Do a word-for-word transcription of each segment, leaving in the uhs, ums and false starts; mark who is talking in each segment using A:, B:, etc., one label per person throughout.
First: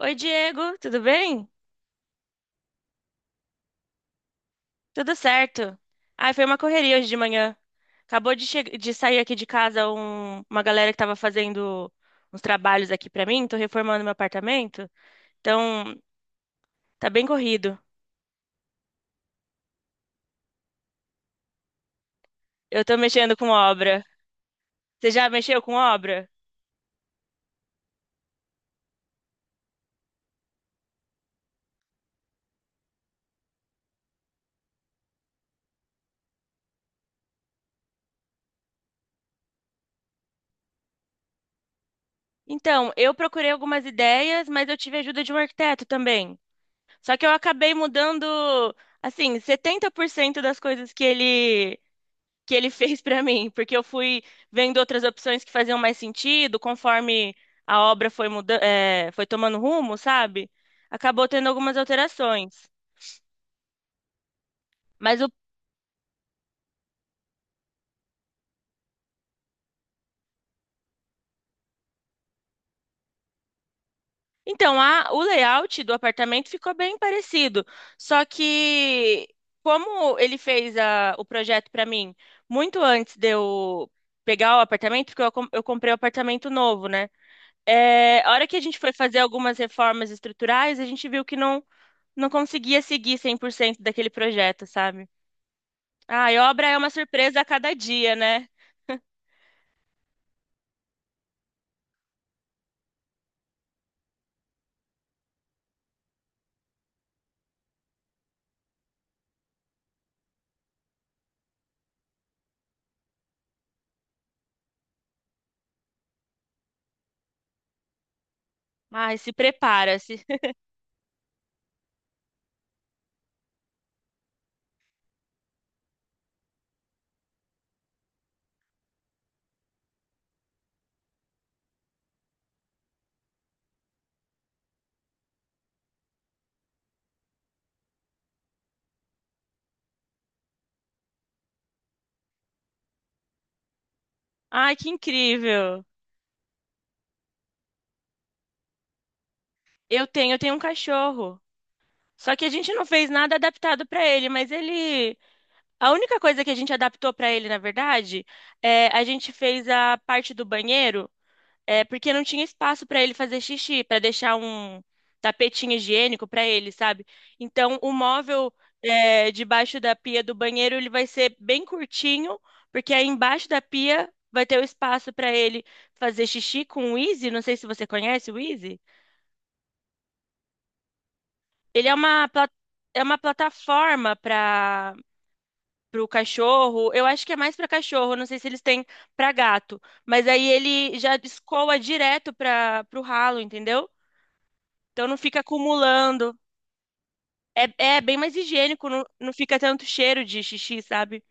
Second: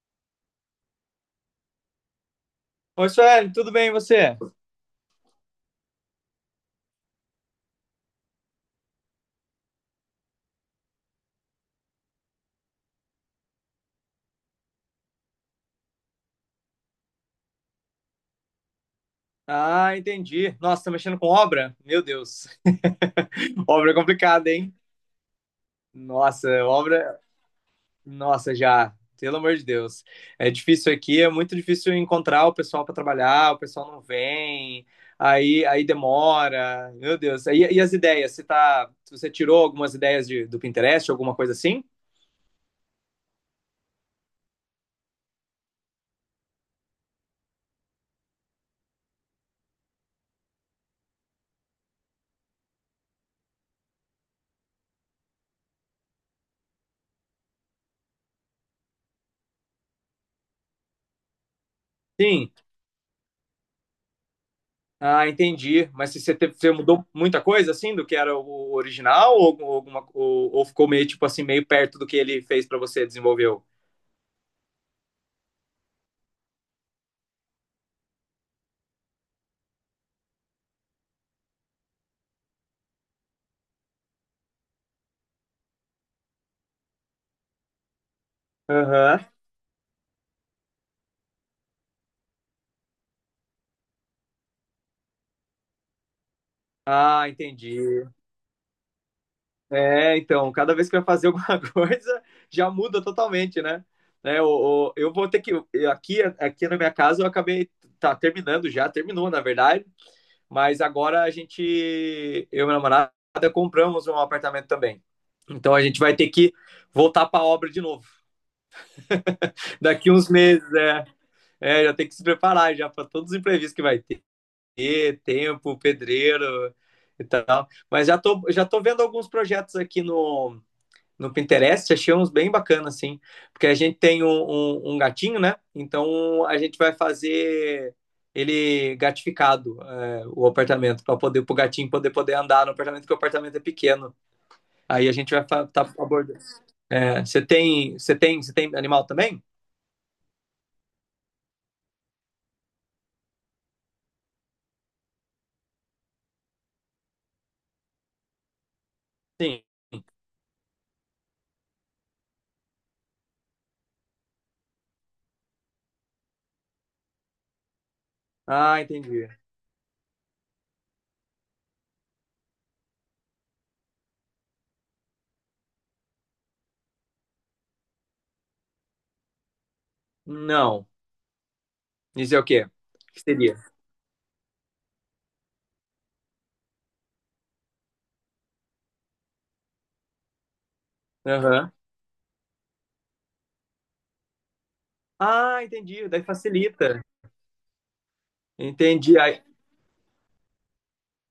A: Oi, Diego, tudo bem?
B: Oi, Sueli, tudo bem e você?
A: Tudo certo. Ai, foi uma correria hoje de manhã. Acabou de, che- de Sair aqui de casa um- uma galera que tava fazendo uns trabalhos aqui pra mim. Tô reformando meu apartamento. Então, tá bem corrido.
B: Ah, entendi. Nossa, tá mexendo com obra? Meu Deus.
A: Eu tô mexendo com
B: Obra é
A: obra.
B: complicada, hein?
A: Você já mexeu com obra?
B: Nossa, obra. Nossa, já. Pelo amor de Deus. É difícil aqui, é muito difícil encontrar o pessoal para trabalhar, o pessoal não vem, aí, aí demora. Meu Deus. E, e as ideias? Você tá... Você tirou algumas ideias de- do Pinterest, alguma coisa assim?
A: Então, eu procurei algumas ideias, mas eu tive a ajuda de um arquiteto também. Só que eu acabei mudando, assim, setenta por cento das coisas que ele que ele fez pra mim, porque eu fui vendo outras opções que faziam mais sentido, conforme a obra foi muda é, foi tomando rumo, sabe? Acabou tendo algumas
B: Sim.
A: alterações. Mas
B: Ah,
A: o
B: entendi. Mas se você, teve- você mudou muita coisa assim do que era o original ou, algum- alguma, ou, ou ficou meio tipo assim meio perto do que ele fez pra você desenvolveu?
A: Então, a, o layout do apartamento ficou bem parecido, só que como ele fez a, o projeto pra mim muito antes de eu pegar o apartamento, porque eu, com- eu comprei o apartamento novo, né? É, a hora que a gente foi fazer
B: Aham.
A: algumas reformas estruturais, a gente viu que não não conseguia seguir cem por cento daquele projeto, sabe? Ai, obra é uma
B: Ah,
A: surpresa a cada
B: entendi.
A: dia, né?
B: É, então, cada vez que vai fazer alguma coisa já muda totalmente, né? Né, o- o- eu vou ter que eu- aqui aqui na minha casa eu acabei tá terminando já, terminou na verdade, mas agora a gente eu e minha namorada compramos um apartamento também. Então a gente vai ter que voltar pra obra de novo.
A: Ai, se
B: Daqui
A: prepara-se.
B: uns meses, é. É. Já tem que se preparar já para todos os imprevistos que vai ter, tempo, pedreiro e tal. Mas já tô, já tô vendo alguns projetos aqui no, no Pinterest, achei uns bem bacanas assim. Porque a gente tem um, um, um gatinho, né? Então a gente vai fazer ele gatificado é, o apartamento para poder o gatinho poder poder andar no apartamento porque o apartamento é pequeno,
A: Ai, que
B: aí a gente vai estar
A: incrível.
B: tá abordando. É, você é, tem você tem você tem animal também?
A: Eu tenho, eu tenho um cachorro. Só que a gente não fez nada adaptado para ele, mas ele, a única coisa que a gente adaptou para ele, na verdade, é a gente
B: Sim.
A: fez a parte do banheiro. É porque não tinha espaço para ele fazer xixi, para deixar um tapetinho higiênico para ele, sabe? Então, o móvel
B: Ah, entendi.
A: é, debaixo da pia do banheiro ele vai ser bem curtinho, porque aí embaixo da pia vai ter o espaço para ele fazer xixi com o Easy. Não sei se você conhece o Easy.
B: Não.
A: Ele é uma
B: Isso é o
A: pla-
B: quê?
A: É
B: O
A: uma
B: que seria?
A: plataforma para o cachorro. Eu acho que é mais para cachorro. Não sei se eles têm para gato, mas aí ele já
B: Aham.
A: escoa direto para o ralo, entendeu? Então não fica
B: Ah, entendi. Daí
A: acumulando.
B: facilita.
A: É, é bem mais higiênico, não,
B: Entendi.
A: não
B: Ai,
A: fica tanto cheiro de xixi, sabe?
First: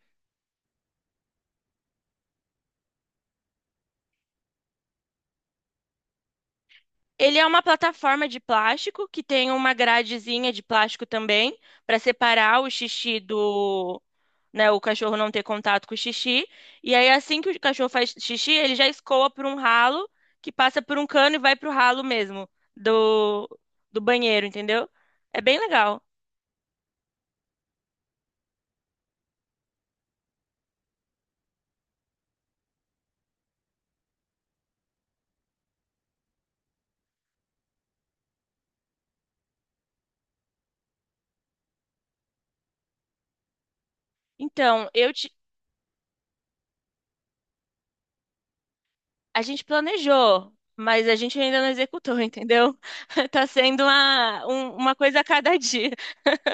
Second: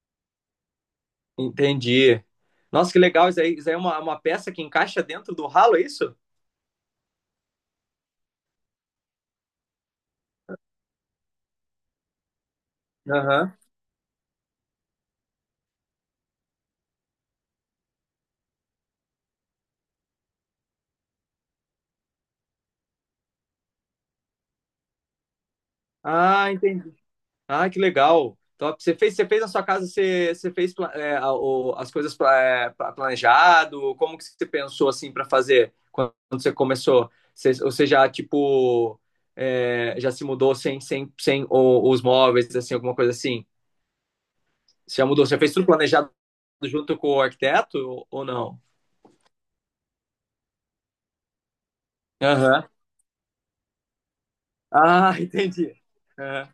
B: entendi. Nossa, que legal. Isso aí, isso aí é uma, uma peça que encaixa dentro do ralo, é isso?
A: Ele é uma plataforma de plástico que tem uma gradezinha de plástico também para separar o xixi
B: Aham.
A: do, né, o cachorro não ter contato com o xixi. E aí assim que o cachorro faz xixi, ele já escoa por um ralo que passa por um cano e vai pro ralo mesmo do do banheiro, entendeu? É bem legal.
B: Ah, entendi. Ah, que legal. Top. Você fez, você fez na sua casa, você, você fez pla- é, a- o- as coisas pla- é, pla- planejado? Como que você pensou assim para fazer quando você começou? Você, ou você já, tipo, é, já se mudou sem, sem, sem o- os móveis, assim, alguma coisa assim?
A: Então,
B: Você já
A: eu
B: mudou? Você
A: ti-
B: já fez tudo planejado junto com o arquiteto ou- não?
A: A gente planejou, mas a gente ainda não executou,
B: Aham.
A: entendeu? Tá sendo uma, um- uma
B: Ah,
A: coisa a cada
B: entendi.
A: dia.
B: Aham.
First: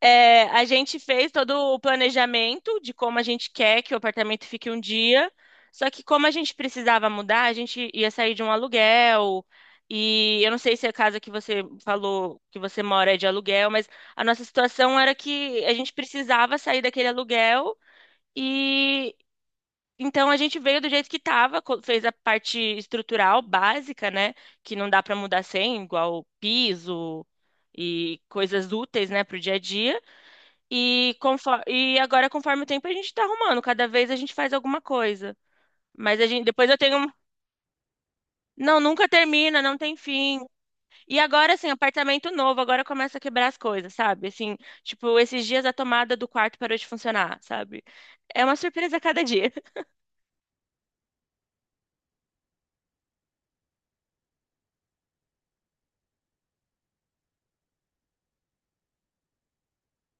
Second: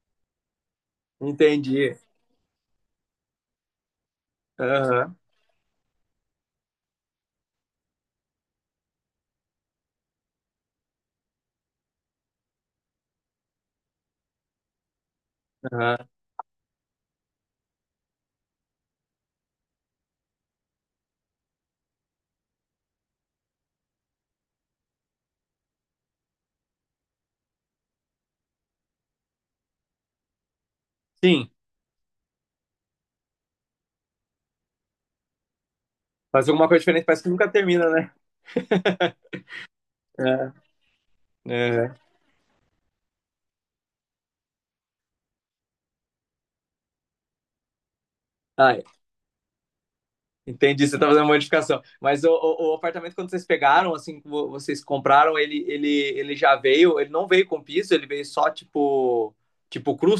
A: É, a gente fez todo o
B: Entendi.
A: planejamento de como a gente quer que o apartamento fique um
B: Aham.
A: dia, só que como a gente precisava mudar, a gente ia sair de um aluguel. E eu não sei se a casa que você falou que você mora é de aluguel, mas a nossa situação era que a gente
B: Aham.
A: precisava sair daquele aluguel e então a gente veio do jeito que estava, fez a parte estrutural básica, né? Que não dá para mudar sem, igual piso e coisas úteis, né, para o dia a dia. E,
B: Sim.
A: conforme, e agora, conforme o tempo, a gente está arrumando. Cada vez a gente faz alguma coisa. Mas a gente,
B: Faz alguma
A: depois eu
B: coisa
A: tenho.
B: diferente,
A: Um-
B: parece que nunca termina, né?
A: Não, nunca termina, não tem fim.
B: É.
A: E agora, assim,
B: É.
A: apartamento novo, agora começa a quebrar as coisas, sabe? Assim, tipo, esses dias a tomada do quarto parou de funcionar, sabe? É uma
B: Ah,
A: surpresa a cada dia.
B: entendi, você tá fazendo uma modificação. Mas o, o- o apartamento, quando vocês pegaram, assim, que vo- vocês compraram, ele, ele, ele já veio, ele não veio com piso, ele veio só, tipo, tipo cru,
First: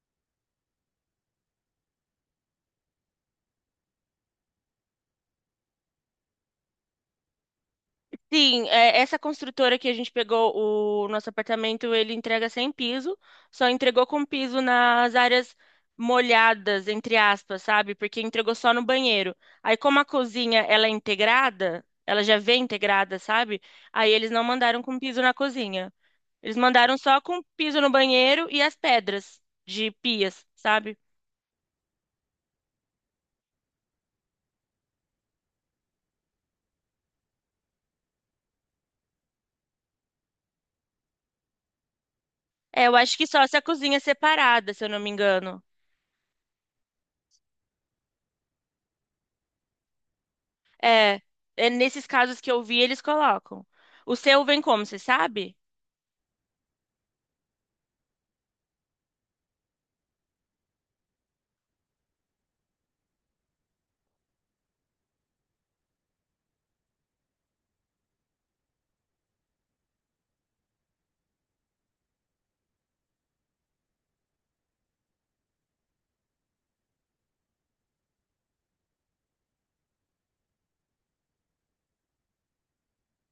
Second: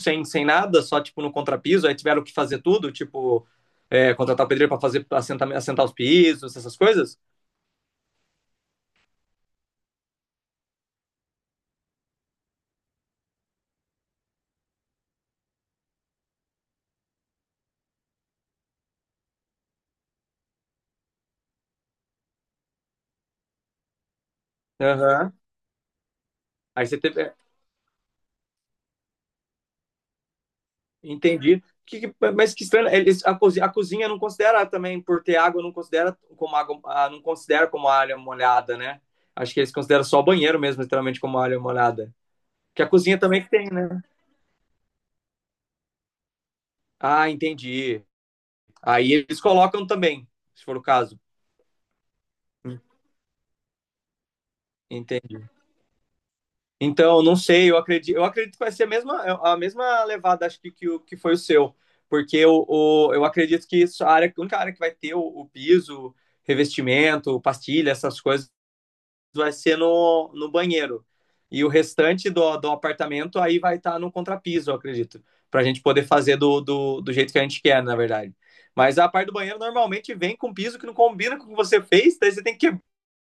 B: sem, sem, nada, só tipo no contrapiso, aí tiveram que fazer tudo, tipo, é, contratar o pedreiro para fazer pra assentar, assentar os pisos, essas coisas.
A: Sim, é, essa construtora que a gente pegou o nosso apartamento, ele entrega sem piso, só entregou com piso nas áreas molhadas, entre aspas, sabe? Porque entregou só no banheiro. Aí, como a cozinha, ela é integrada, ela já vem integrada, sabe? Aí eles não mandaram com piso
B: Aham.
A: na cozinha. Eles
B: Aí
A: mandaram
B: você
A: só
B: teve. É,
A: com piso no banheiro e as pedras de pias, sabe?
B: entendi. Que, que- mas que estranho, eles, a, cozinha, a cozinha não considera também, por ter água, não considera como água, ah, não considera como área molhada, né? Acho que eles consideram só o banheiro mesmo, literalmente, como área molhada. Que
A: É,
B: a
A: eu acho
B: cozinha
A: que
B: também
A: só
B: que
A: se a
B: tem,
A: cozinha é
B: né?
A: separada, se eu não me engano.
B: Ah, entendi. Aí eles colocam também, se for o caso.
A: É, é nesses casos que eu vi, eles colocam. O seu vem como, você
B: Entendi.
A: sabe?
B: Então, não sei, eu acredito, eu acredito que vai ser a mesma, a mesma levada, acho que, que, o- que foi o seu, porque eu o- eu acredito que isso, a área, a única área que vai ter o, o piso, revestimento, pastilha, essas coisas, vai ser no, no banheiro. E o restante do, do apartamento aí vai estar no contrapiso, eu acredito, para a gente poder fazer do, do, do jeito que a gente quer, na verdade. Mas a parte do banheiro normalmente vem com piso que não combina com o que você fez, daí você tem que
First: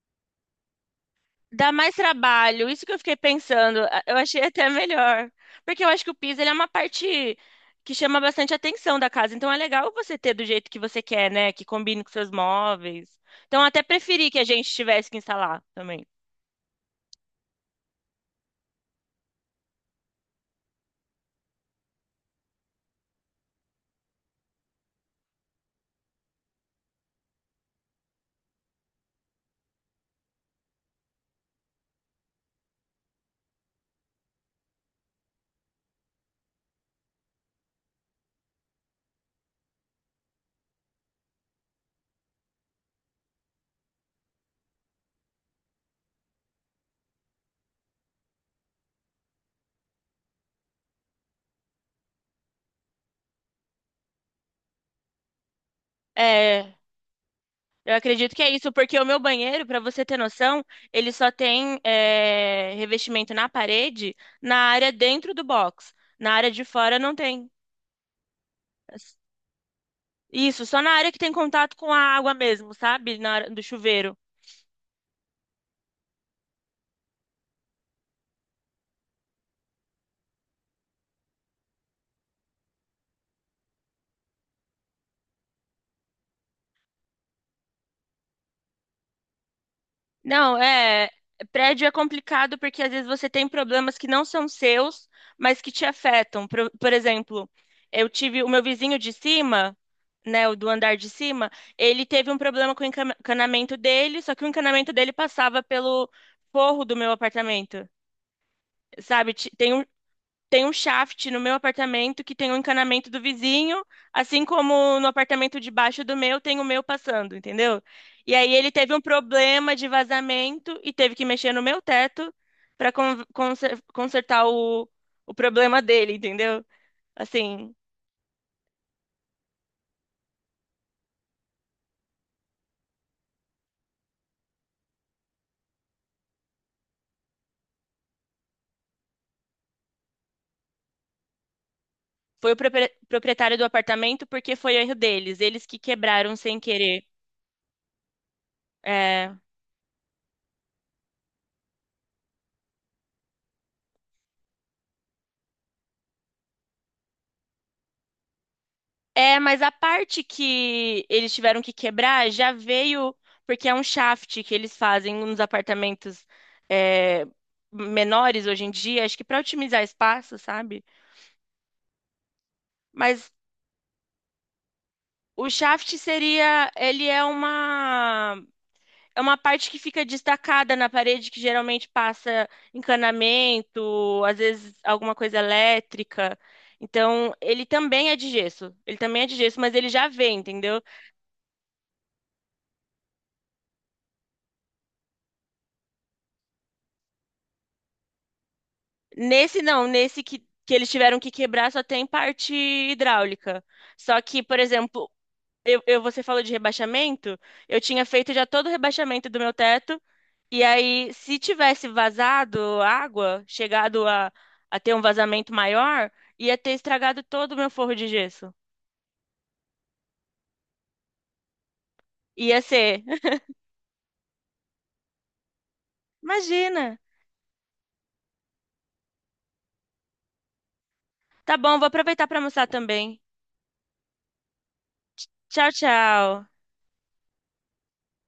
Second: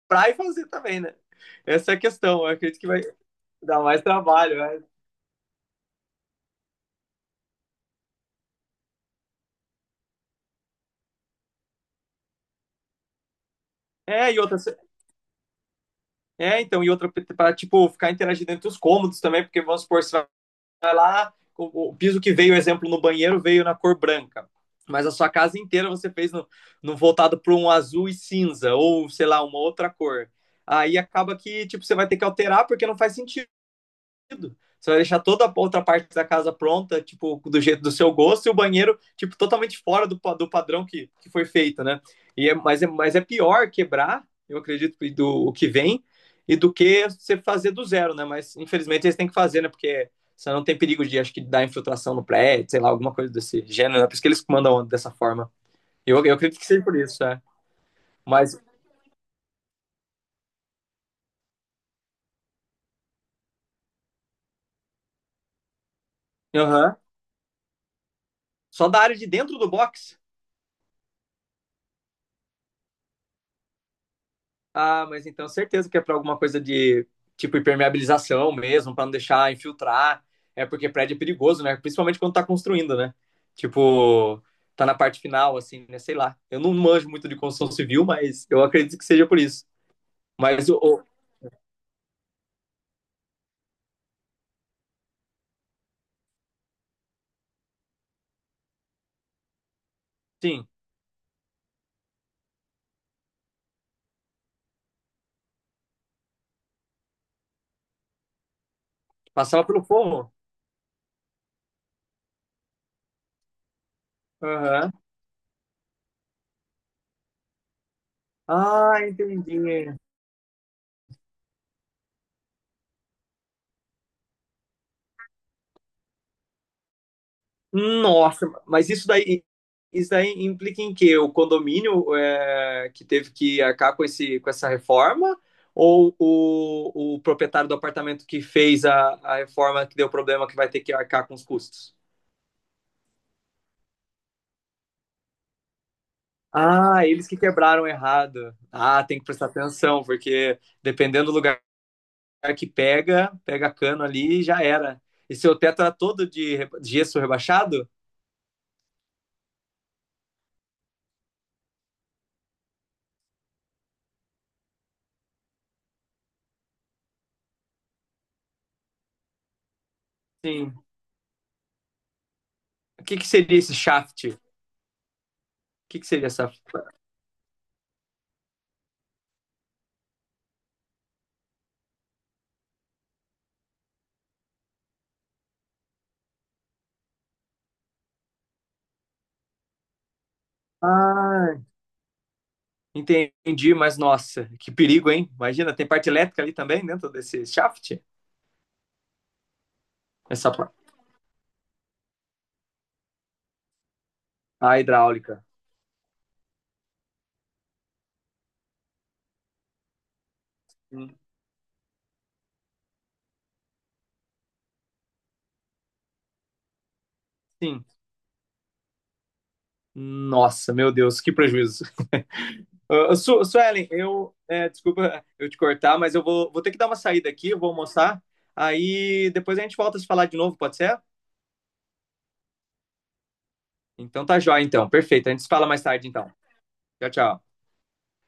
B: quebrar e fazer também, né?
A: Dá
B: Essa é
A: mais
B: a questão. Eu
A: trabalho,
B: acredito
A: isso
B: que
A: que eu
B: vai.
A: fiquei
B: Dá
A: pensando.
B: mais
A: a- Eu achei
B: trabalho,
A: até
B: né?
A: melhor. Porque eu acho que o piso, ele é uma parte que chama bastante atenção da casa. Então é legal você ter do jeito que você quer, né? Que combine com seus móveis. Então eu até preferi
B: É,
A: que
B: e
A: a
B: outra.
A: gente tivesse que instalar também.
B: É, então, e outra, para tipo, ficar interagindo entre os cômodos também, porque vamos supor, você vai lá, o, o piso que veio, exemplo, no banheiro veio na cor branca, mas a sua casa inteira você fez no, no voltado para um azul e cinza, ou sei lá, uma outra cor. Aí acaba que tipo, você vai ter que alterar porque não faz sentido. Você vai deixar toda a outra parte da casa pronta, tipo, do jeito do seu gosto, e o banheiro, tipo, totalmente fora do, do padrão que, que foi feito, né? E é, mas, é, mas é pior quebrar, eu acredito, do o que vem, e do que você fazer do zero, né? Mas infelizmente eles têm que fazer, né? Porque você não tem perigo de, acho que, dar infiltração no prédio, sei lá, alguma coisa desse gênero, né? Por isso que eles mandam dessa forma. Eu, eu acredito que
A: É,
B: seja por isso, né?
A: eu acredito que é
B: Mas,
A: isso, porque o meu banheiro, para você ter noção, ele só tem eh, revestimento na parede, na área dentro do box. Na área de
B: aham. Uhum.
A: fora não tem.
B: Só da área de dentro do box.
A: Isso, só na área que tem contato com a água mesmo, sabe? Na área do chuveiro.
B: Ah, mas então certeza que é para alguma coisa de tipo impermeabilização mesmo, para não deixar infiltrar. É porque prédio é perigoso, né? Principalmente quando tá construindo, né? Tipo, tá na parte final, assim, né? Sei lá. Eu não manjo muito de construção civil, mas eu acredito que seja por isso.
A: Não,
B: Mas o, o-
A: é. Prédio é complicado porque às vezes você tem problemas que não são seus, mas que te afetam. Por, por exemplo, eu tive o meu vizinho de cima, né, o
B: sim,
A: do andar de cima, ele teve um problema com o encan- encanamento dele, só que o encanamento dele passava pelo forro do meu apartamento. Sabe, Ti-
B: passava
A: tem
B: pelo
A: um,
B: forro.
A: tem um shaft no meu apartamento que tem o encanamento do vizinho, assim
B: Aham.
A: como no apartamento de baixo do meu tem o meu passando, entendeu? E aí ele teve
B: Ah,
A: um problema de
B: entendi.
A: vazamento e teve que mexer no meu teto para consertar o, o problema dele, entendeu? Assim,
B: Nossa, mas isso daí, isso daí implica em quê? O condomínio é, que teve que arcar com esse, com essa reforma? Ou o, o proprietário do apartamento que fez a, a reforma que deu problema que vai ter que arcar com os custos?
A: foi o propre- proprietário do apartamento porque foi erro deles, eles que quebraram sem querer.
B: Ah, eles que quebraram errado. Ah, tem que
A: É.
B: prestar atenção, porque dependendo do lugar que pega, pega cano ali e já era. E seu teto era todo de re- gesso rebaixado?
A: É, mas a parte que eles tiveram que quebrar já veio porque é um shaft que eles fazem nos apartamentos é, menores hoje em dia, acho que para otimizar espaço,
B: Sim.
A: sabe?
B: O que que
A: Mas
B: seria esse shaft? O
A: o shaft
B: que que seria essa?
A: seria, ele é uma é uma parte que fica destacada na parede que geralmente passa encanamento, às vezes alguma coisa elétrica. Então, ele também é de gesso. Ele também é de gesso, mas ele já vem, entendeu?
B: Ah, entendi, mas nossa, que perigo, hein? Imagina, tem parte elétrica ali também dentro desse shaft?
A: Nesse não, nesse que,
B: Essa
A: que
B: parte.
A: eles tiveram que quebrar só tem parte hidráulica. Só que, por
B: A
A: exemplo,
B: hidráulica.
A: eu, eu- você falou de rebaixamento, eu tinha feito já todo o rebaixamento do meu teto, e aí
B: Hum.
A: se tivesse vazado água, chegado a, a ter um vazamento maior, ia ter estragado todo o meu
B: Sim.
A: forro de gesso.
B: Nossa, meu Deus, que prejuízo.
A: Ia ser.
B: Ah, Su Suelen, eu. É, desculpa eu te cortar, mas eu vou, vou ter que dar uma
A: Imagina.
B: saída aqui, eu vou almoçar. Aí depois a gente volta a se falar de novo, pode ser?
A: Tá bom, vou aproveitar para almoçar também.
B: Então tá jóia, então. Perfeito. A gente se fala
A: Tchau,
B: mais tarde, então.
A: tchau.
B: Tchau, tchau.